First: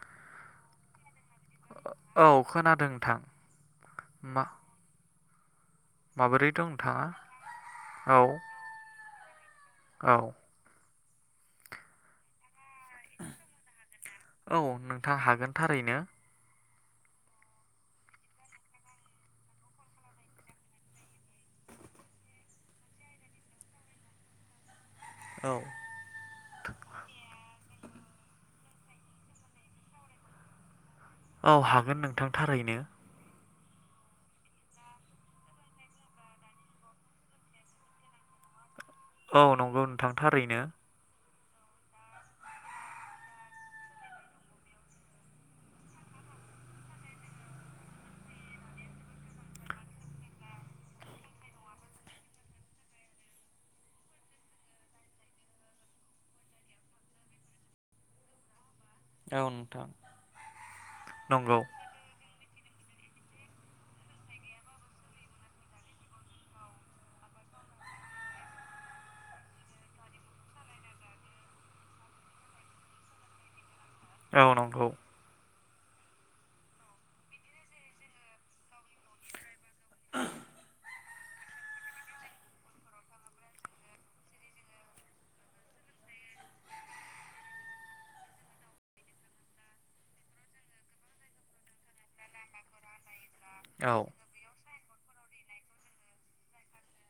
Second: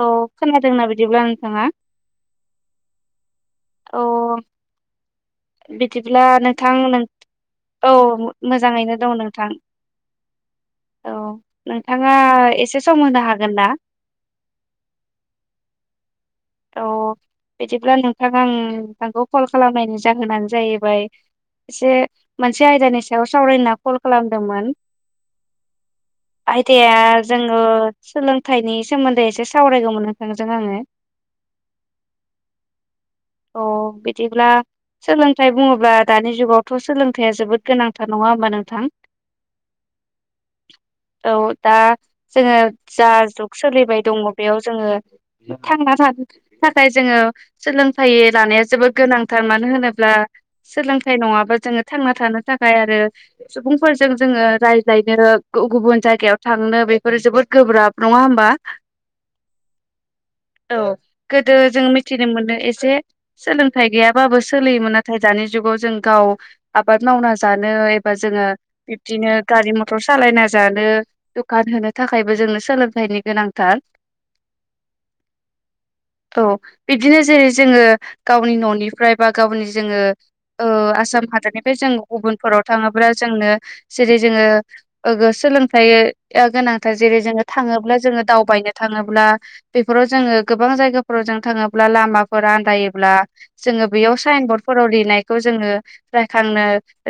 औ खोनादोंना बिदिब्ला नोंथाङा। औ खोनादों नोंथां। अ। मा बिदिब्ला माबोरै दं नोंथां नोंथाङा औ मोजाङैनो दं नोंथां औ औ नोंथाङा एसे सम होनो हागोन ना औ नोंथां हागोन थारैनो औ' बिदिब्ला नोंथां आं नोंथांखौ कल खालामनायनि जाहोनानो जाहैबाय एसे मोनसे आयदानि सायाव सावरायनो होनना कल खालामदोंमोन औ आयदाया जोङो सोलोंथाइनि सोमोन्दै एसे सावरायगौमोन नोंथांजों आङो औ हागोन नोंथां थारैनो अ बिदिब्ला सोलोंथाइ बुङोब्ला दानि जुगावथ' सोलोंथाइया जोबोद गोनांथार नङा होमबा नोंथां औ नंगौ नोंथां थारैनो औ दा जोङो जा जुग सोलिबाय दङ बेयाव जोङो थांना थानो थाखाय जोङो सोलोंथाइ लानाया जोबोद गोनांथार मानो होनोब्ला सोलोंथाइ नङाबा जोङो थांना थानो थाखाय आरो सुबुंफोरजों जोङो राय्लायनो गुबुन जाय जायगायाव थांनो बेफोर जोबोद गोब्राब नङा होमबा औ औ नोंथां गोदो नंगौ जों मिथिनो मोनो एसे सोलोंथाइ गैयाबाबो सोलिमोन नाथाय दानि जुगाव जों गाव आबाद मावनाय बा जानो एबा जोंङो बिदिनो गारि मटर सालायना जानो दखान होनो थाखाय बो जोंनो सोलोंथाइनि गोनांथार औ नंगौ औ बिदिनो जेरै जोङो गावनि न'निफ्राय बा गावनि जोङो ओ आसाम हादरनिफ्राय जों गुबुनफोराव थाङोब्ला जोंनो जेरै जोङो ओ सोलोंथाइ गोनांथार जेरै जोङो थाङोब्ला जोङो दावबायनो थाङोब्ला बेफोराव जोङो गोबां जायगा फोराव' जों थाङोब्ला लामाफोर आन्दायोब्ला जोङो औ बेयाव साइन बरर्ड फोराव लिरनायखौ जोङो रायखांनो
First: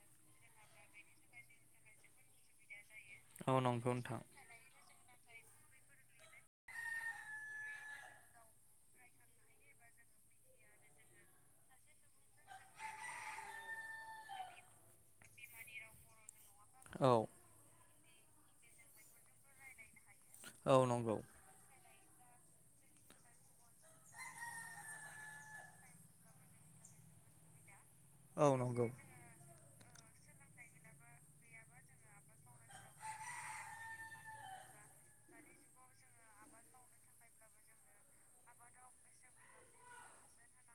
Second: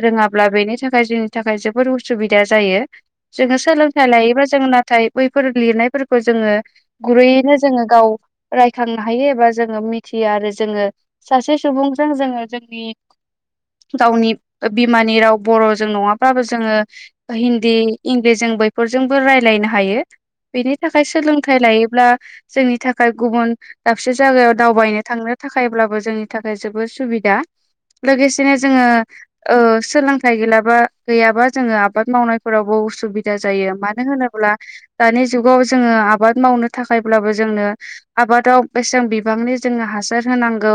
रोङाब्ला बेनि थाखाय जोंनि थाखाय जोबोद उसुबिदा जायो जायो औ जोङो नंगौ सोलोंथाइ नोंथां लायोबा जोंनो थाइ बैफोर लिरनायफोरखौ जोङो गुरैयैनो जोङो गाव राय थांनो हायो एबा जोङो मिथियो आरो जोङो सासे सुबुंजों जोङो जोंनि गावनि बिमानि राव बर'जों नङा बाबो जोङो औ हिन्दी इंलिसजों बैफोरजोंबो राय्लायनो हायो औ बेनि थाखाय नंगौ सोलोंथाइ लायोब्ला जोंनि थाखाय गुबुन दाबसे जायगायाव दावबायनो थांनो थाखायब्लाबो जोंनि थाखाय जोबोद सुबिदा औ लोगोसेनो जोङो नंगौ ओ सोलोंथाइ गैलाबा गैयाबा जोङो आबाद मावनायफोरावबो उसुबिदा जायो मानो होनोब्ला दानि जुगाव जोङो आबाद मावनो थाखायब्लाबो जोंनो आबादाव बेसेबां बिबांनि जोङो हासार होनांगौ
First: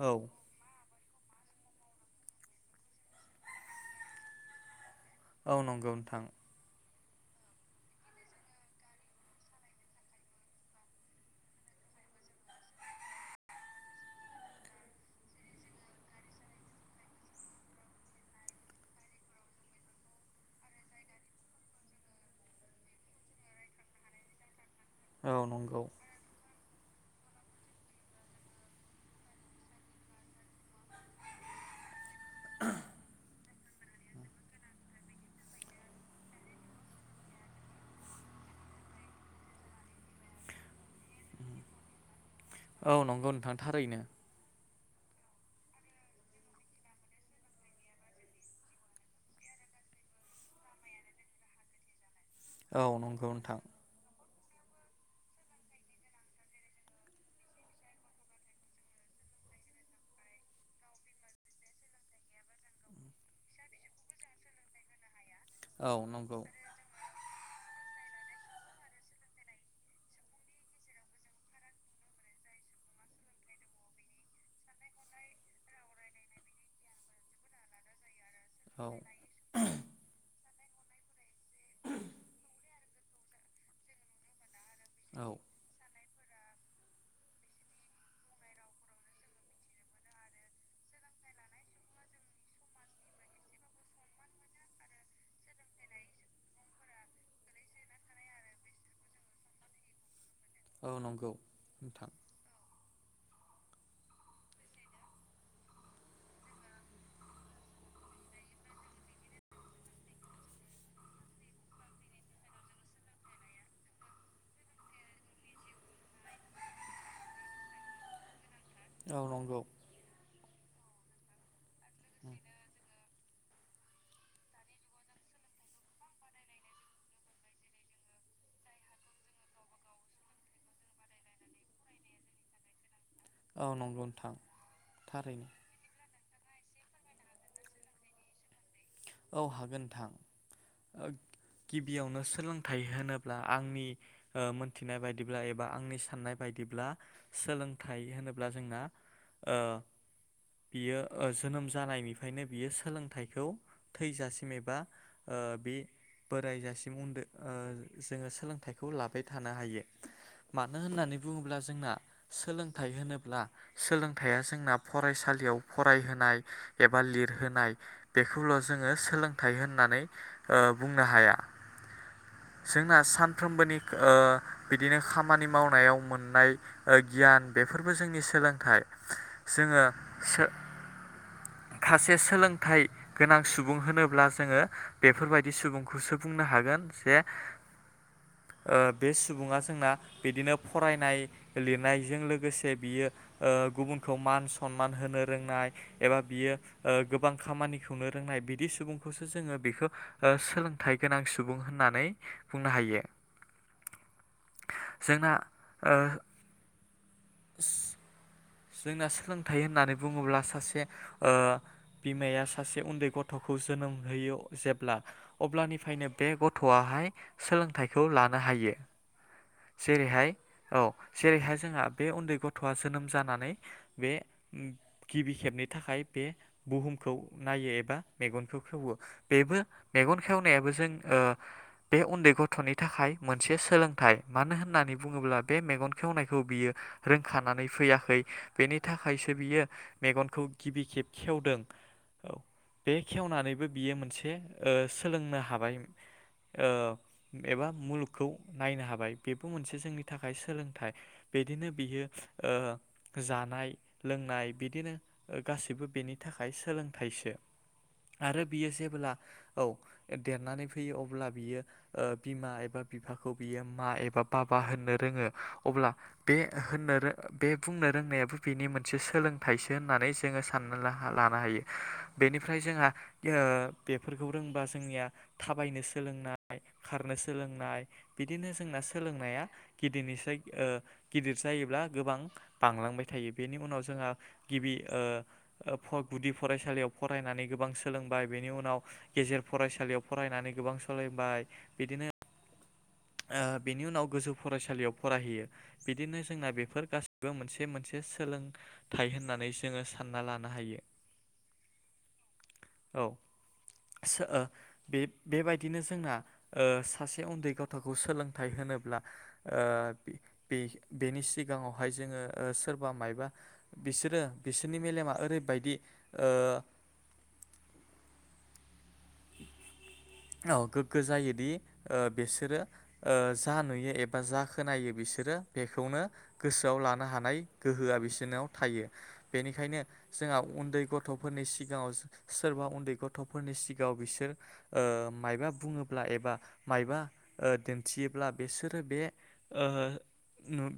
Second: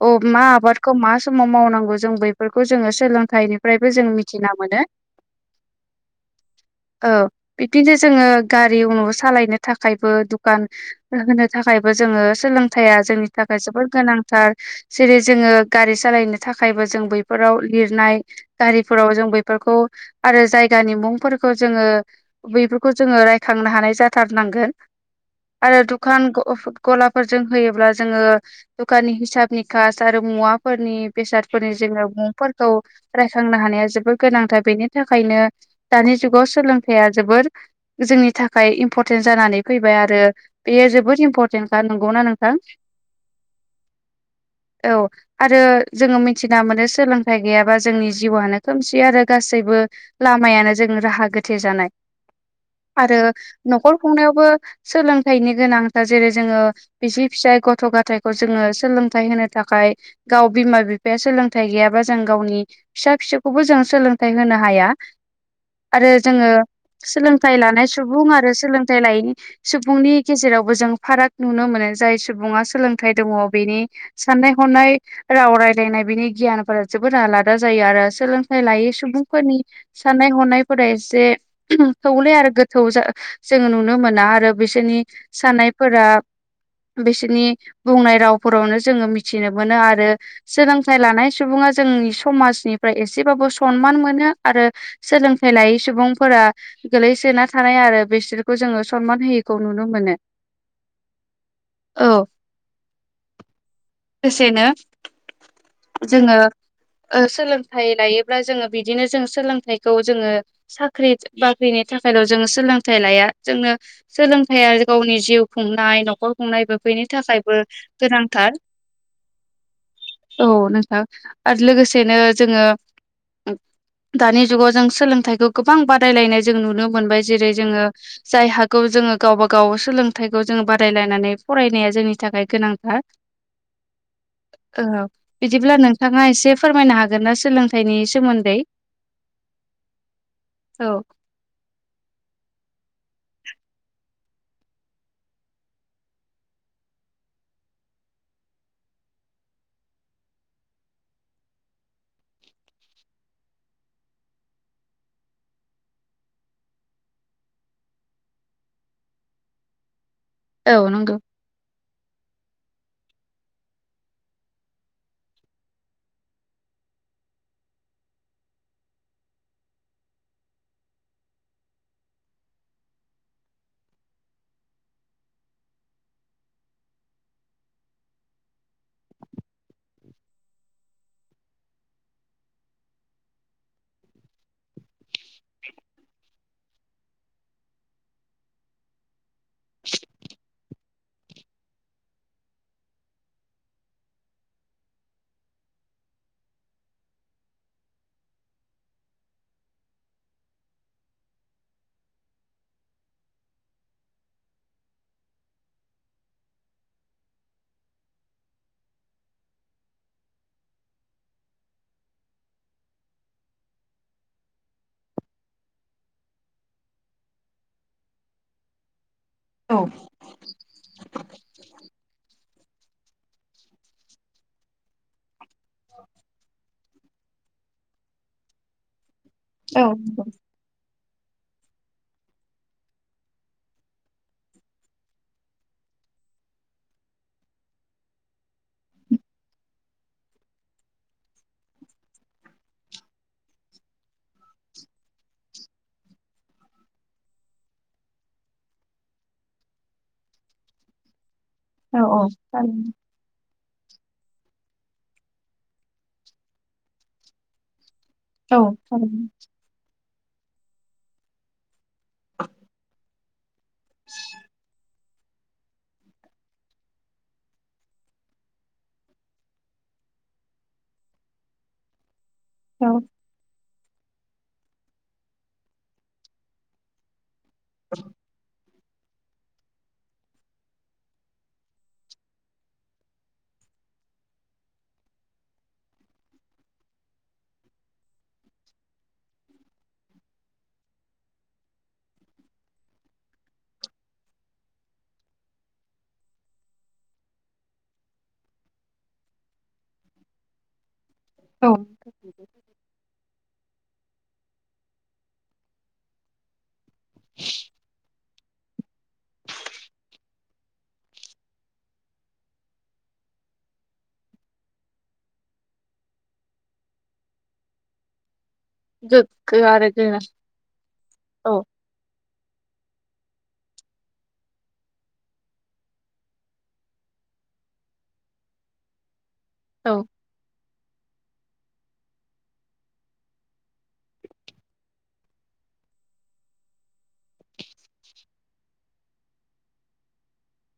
औ अ मा आबाद खौ मा समाव मावनांगौ जों बैफोरखौ जोङो सोलोंथाइनिफ्रायबो जों मिथिना मोनो औ नंगौ नोंथां औ बिदिनो जोङो गारि उनाव सालायनो थाखायबो दुखान होनो थाखायबो जोङो सोलोंथाइया जोंनि थाखाय जोबोद गोनांथार जेरै जोङो गारि सालायनो था थाखायबो जों बैफोराव लिरनाय गारिफोराव जों बैफोरखौ आरो जायगानि मुंफोरखौ जोङो बैफोरखौ रायखांनो हानाय जाथारनांगोन औ आरो नंगौ दखान गलाफोरजों होयोब्ला जोङो दखाननि हिसाब निखास्ट आरो मुवाफोरनि बेसाद फोरनि जोङो मुंफोरखौ रायखांनो हानाया जोबोद गोनांथार बेनि थाखायनो दानि जुगाव सोलोंथाइआ जबोर जोंनि थाखाय इम्परटेन्ट जानानै फैबाय आरो बेयो जबोर इम्परटेन्टखा नोंगौ ना नों औ नंगौ नोंथां थारैनो औ आरो जोङो मिथिना मोनो सोलोंथाइ गैयाबा जोंनि जिउआनो खोमसि आरो गासैबो बो लामायानो जों राहा गोथे जानाय औ आरो नंगौ नोंथां न'खर खुंनायावबो सोलोंथाइनि गोनां दा जेरै जोङो बिसि फिसाय गथ' गथायखौ जोङो सोलोंथायाइ होनो थाखाय गाव बिमा बि बिफाया सोलोंथाइ गैयाबा जों गावनि फिसा फिसौखौबो जों सोलोंथाइ होनो हाया औ आरो नंगौ जोङो सोलों थाय सुबुं आरो सोलोंथाइ लायैनि सुबुंनि गेजेराव जों फाराग नुनो मोनो जाय सुबुङा सोलोंथाइ दङ बेनि साननाय हनाय राव राय रायलायनाय बिनि गियानफोरा जोबोद आलादा जायो आरो सोलों थाय औ लायै सुबुंफोरनि साननाय हनाय फोरा एसे अम थौले आरो गोथौ जों जोङो नुनो मोना आरो बिसोरनि औ थानायफोरा बिसोरनि बुंनाय रावफोरावनो जोङो मिथिनो मोनो आरो सोलोंथाइ लानाय सुबुङा जोंनि समाजनिफ्राय एसेबाबो सनमान मोनो आरो सोलोंथाइ लायै सुबुंफोरा गोलैसोना थानाय आरो बिसोरखौ जोङो सनमान होयिखौ नुनो मोनो औ नंगौ औ नोंथां लोगोसेनो जोङो ओ सोलोंथाइ लायोब्ला जोङो बिदिनो जों सोलोंथाइखौ जोङो साख्रि बाख्रिनि थाखायल' जोङो सोलोंथाइ लाया जोंनो सोलोंथया गावनि जिउ खुंनाय न'खर खुंनायबो बेफैनि थाखायबो गोनांथार औ नंगौ औ नोंथां आरो लोगोसेनो जोङो दानि जुगाव जों सोलोंथाइखौ गोबां बादायलायनाय जों नुनो मोनबाय जेरै जोङो जाय हागौ जोङो गावबा गाव सोलोंथाइखौ जोङो बादायलायनानै फरायनाया जोंनि थाखाय गोनांथार औ नंगौ नोंथां औ थारैनो बिदिब्ला नोंथाङा एसे फोरमायनो हागोन ना सोलोंथाइनि सोमोन्दै औ हागोन नोंथां औ ओ गिबियावनो सोलोंथाइ होनोब्ला आंनि ओ मोनथिनाय बायदिब्ला एबा आंनि साननाय बायदिब्ला सोलोंथाइ थायो होनोब्ला जोंना ओ बियो ओ जोनोम जानायनिफ्रायनो बियो सोलोंथाइखौ थैजासिम एबा ओ बे बोरायजासिम उनदो ओ जोङो सोलोंथाइखौ लाबाय थानो हायो मानो औ होननानै नंगौ बुङोब्ला जोंना सोलोंथाइ होनोब्ला सोलोंथाइया जोंना फरायसालियाव फरायहोनाय एबा लिरहोनाय बे खौल' जोङो सोलोंथाइ होननानै ओ बुंनो हाया [inaudible] जोंना सानफ्रोमबोनि ओ बिदिनो खामानि मावनायाव मोननाय ओ गियान बे बेफोरबो जोंनि सोलोंथाइ जोङो [inaudible] खासे सोलोंथाइ गोनां सुबुं होनोब्ला जोङो बेफोरबायदि सुबुंखौसो बुंनो हागोन जे बे ओ सुबुङा जोंना बिदिनो फरायनाय लिरनायजों लोगोसे बियो ओ गुबुनखौ मान सनमान होनो रोंनाय एबा बियो ओ गोबां खामानि खौनो रोंनाय बिदि सुबुंखौसो जोङो बेखौ सोलोंथाइ गोनां सुबुं होननानै बुंनो हायो [inaudible] जोंना ओ [inaudible] जोंना सोलोंथाइ होननानै बुङोब्ला सासे ओ बिमाया सासे उन्दै गथ'खौ जोनोम होयो जेब्ला अब्लानिफ्रायनो बे गथ'आहाय सोलोंथाइखौ लानो हायो। औ जेरैहाय औ जेरैहाय जोंहा बे उन्दै गथ'आ जोनोम जाना नै बे गिबि खेबनि थाखाय बे बुहुमखौ नायो एबा मेगन खौ खेवो बेबो औ मेगन खेवनायाबो जों ओ [inaudible] बे उन्दै गथ'नि थाखाय मोनसे सोलोंथाइ मानो होननानै बुङोब्ला बे मेगन खेवनायखौ बियो रोंखानानै फैयाखै बेनि थाखायसो बियो मेगनखौ गिबि खेब खेवदों औ बे खेवनानैबो बियो मोनसे ओ सोलोंनो हाबाय ओ एबा मुलुगखौ नायनो हाबाय बेबो मोनसे जोंनि थाखाय सोलोंथाइ। बिदिनो औ बियो औ ओ थारैनो जानाय लोंनाय बिदिनो गासैबो बेनि थाखाय सोलोंथाइसो आरो औ बियो जेब्ला थारैनो औ देरनानै फैयो अब्ला बियो ओ बिमा एबा बिफाखौ बियो मा एबा बाबा होननो रोंङो अब्ला बे होननोरो बे बुंनो रोंनायाबो बिनि मोनसे सोलोंथाइसो होननानै जोंङो साननानै लानो हायो। बेनिफ्राय जोंहा औ ओ बेफोरखौ रोंबा जोंनिया थाबायनो सोलोंनाय खारनो सो सोलोंनाय बिदिनो जोंना सोलोंनाया गिदिनिसाय ओ गिदिर जायोब्ला गोबां बांलांबाय थायो बेनि उनाव जोंहा गिबि ओ गुदि फरायसालियाव फरायनानै गो गोबां सोलोंबाय बेनि उनाव गेजेर फरायसालियाव फरायनानै गोबां सोलोंबाय बिदिनो ओ बेनि उनाव गोजौ फरायसालियाव फरायहैयो बिदिनो जोंना बेफोर गासिबो मोनसे मोनसे एसे सोलोंथाइ होननानै जोंङो सानना लानो हायो। औ [unintelligible] औ ओ बे बेबायदिनो जोंना ओ सासे उन्दै गथ'सा सोलोंथाइ होनोब्ला ओ बेनि सिगांङाव जोंङो सोरबाफोर मायबा बिसोरो बिसोरनि मेलेमा ओरैबायदि ओ [inaudible] गोग्गो आरो गोरा औ गोग्गो जायोदि औ ओ बिसोरो ओ जा नुयो एबा जा खोनायो बिसोरो बेखौनो गोसोआव लानो हानाय गोहो आ बिसोरनाव थायो बेनिखायनो औ जोंहा उन्दै गथफोरनि सिगाङाव सोरबा उन्दै गथ'फोरनि सि गाव बिसोर ओ मायबा बुंङोब्ला एबा मायबा ओ दिन्थियोब्ला बिसोर बे ओ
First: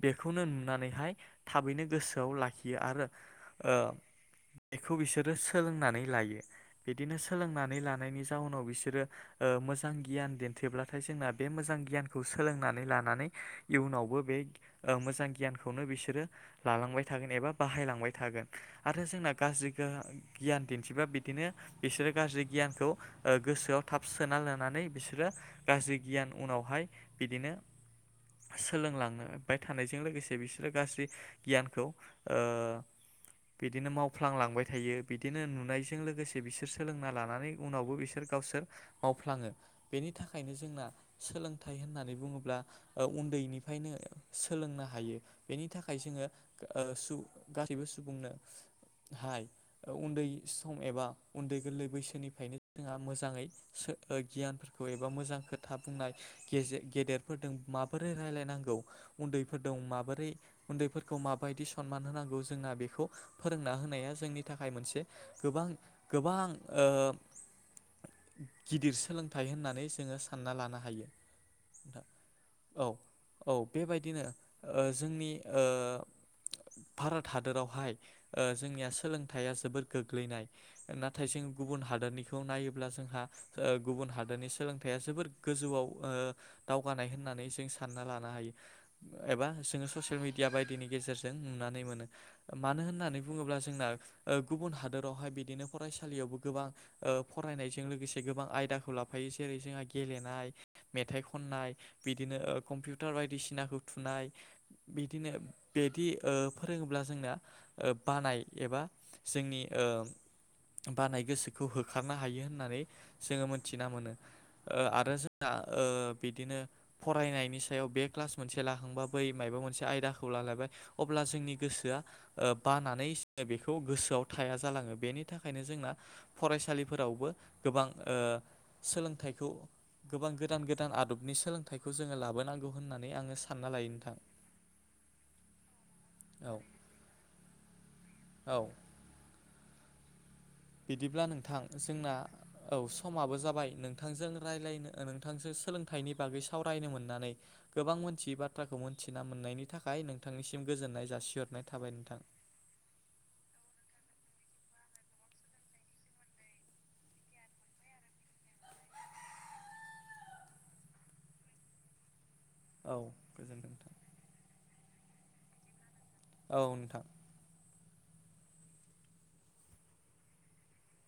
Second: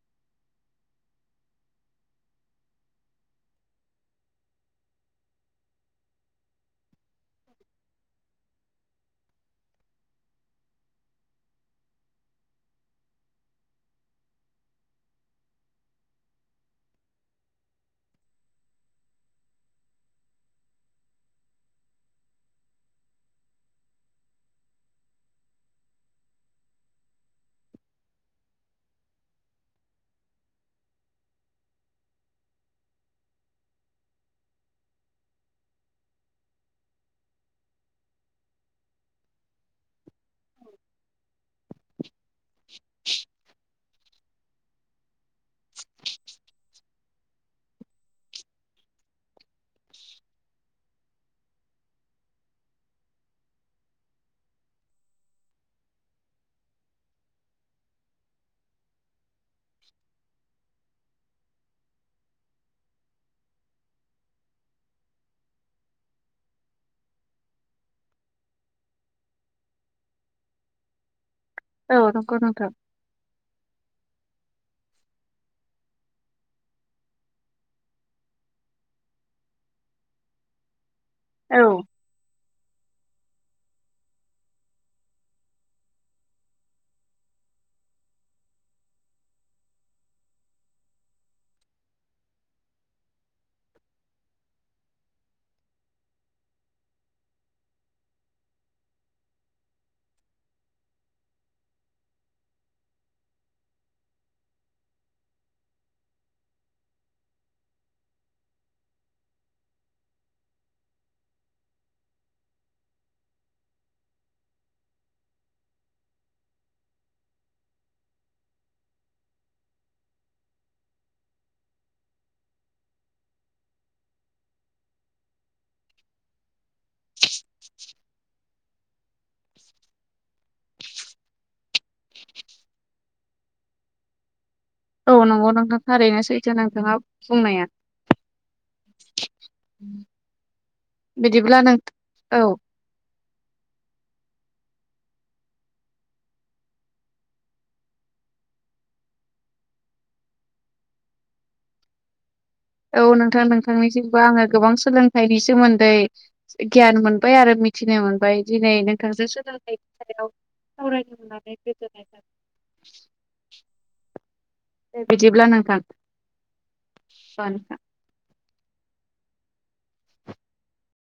बेखौनो नुनानैहाय थाबैनो गोसोआव लाखियो आरो ओ बेखौ बिसोरो सोलोंनानै लायो बिदिनो सोलोंनानै ला लानायनि जाउनाव बिसोरो ओ मोजां गियान दिनथिब्लाथाय जोंना बे मोजां गियानखौ सोलोंनानै ला नानै इयुनावबो बे मोजां ओ गियानखौनो बिसोरो लालांबाय थागोन एबा बाहायलां बाय थागोन आरो जोंना गाज्रि गोहोम गियान दिनथिबा बिदिनो बिसोरो गाज्रि गियान खौ गोसोआव थाब सोना लानै बिसोरो गाज्रि गियान उनावहाय बिदिनो सोलोंलांबाय थानायजों लोगोसे बिसोरो गाज्रि गियानखौ ओ बिदिनो मावफ्लांलांबाय थायो बिदिनो नुनायजों लोगोसे बिसोर सोलोंना लानानै उनावबो बिसोर गावसोर मावफ्लाङो बेनि थाखायनो जोंना सोलोंथाइ होननानै बुंङोब्ला ओ उन्दैनिफ्रायनो सोलोंनो हायो बेनि थाखाय जोंङो ओ गासैबो सुबुंनो हाय उन्दै सम एबा उन्दै गोरलै बैसोनि बेनिखायनो जोंहा मोजांङै गियानफोरखौ एबा मोजां खोथा बुंनाय गेदेर माबोरै रायलायनांगौ उनदैफोरजों माबोरै उन खौ माबायदि सनमान होनांगौ जोंना बेखौ फोरोंना होनाया जोंनि थाखाय मोनसे गोबां गोबां ओ गिदिर सोलोंथाइ होननानै जोंङो सानना लानो हायो नोंथां औ नंगौ नोंथां औ औ बेबायदिनो जोंनि ओ भारत हादरावहाय ओ जोंनिया सोलोंथाइया जोबोद गोग्लैनाय ना - थाय जों औ गुबुन हादनि - खौ नायोब्ला जोंहा गुबुन हादोरनि सोलोंथाइया जोबोर गोजौआव ओ दावगानाय होनना - नै जों सानना लानो हायो एबा जोंङो ससियेल मिडिया बायदिनि गेजेरजों नुनानै मोनो मानो होननानै बुंङोब्ला जोंना गुबुन हादोरावहाय बिदिनो फरायसालियावबो गोबां ओ फरायनायजों लोगोसे गोबां आयदाखौ लाफायो जेरै जोंहा गेलेनाय मेथाइ खननाय बिदिनो कम्पिउटार बायदिसिनाखौ थुनाय बिदिनो बिदि ओ फोरोङोब्ला जोंना बानाय एबा जोंनि ओ बानाय गोसो -खौ होखारनो हायो होननानै जोङो मोनथिना मोनो। आरो जोंना ओ बिदिनो फरायनायनि सायाव बे क्लास मोनसे लाखांबा बै माय मोनसे आयदाखौ लालायबाय अब्ला जोंनि गोसोआ बानानै बेखौ गोसोआव थाया जालाङो बेनि थाखायनो जोंना फरायसालिफोरावबो गोबां ओ सोलोंथाइखौ गोबां गोदान गोदान आदबनि सोलोंथाइखौ जोङो लाबोनांगौ होननानै आङो सानना लायो नोंथां औ नंगौ नोंथां थारैनो सैथो औ नोंथाङा बुंनाया। [inaudible] औ बिदिब्ला नोंथां जोंना औ समाबो जाबाय नोंथांजों रायलायनो नोंथांसो सोलोंथाइनि बागै सावरायनो मोननानै गोबां मोनथियै बाथ्राखौ मोनथिना मोन नायनि थाखाय नोंथांनिसिम गोजोन्नाय जासिहरनाय थाबाय नोंथां। औ नोंथां नोंथांनिसिमबो आङो गोबां सोलोंथाइनि सोमोन्दै गियान मोनबाय आरो। मिथिनो मोनबाय दिनै नोंथांजों सोलों [unintelligible] औ गोजोनथों दे बिदिब्ला नोंथां औ नोंथां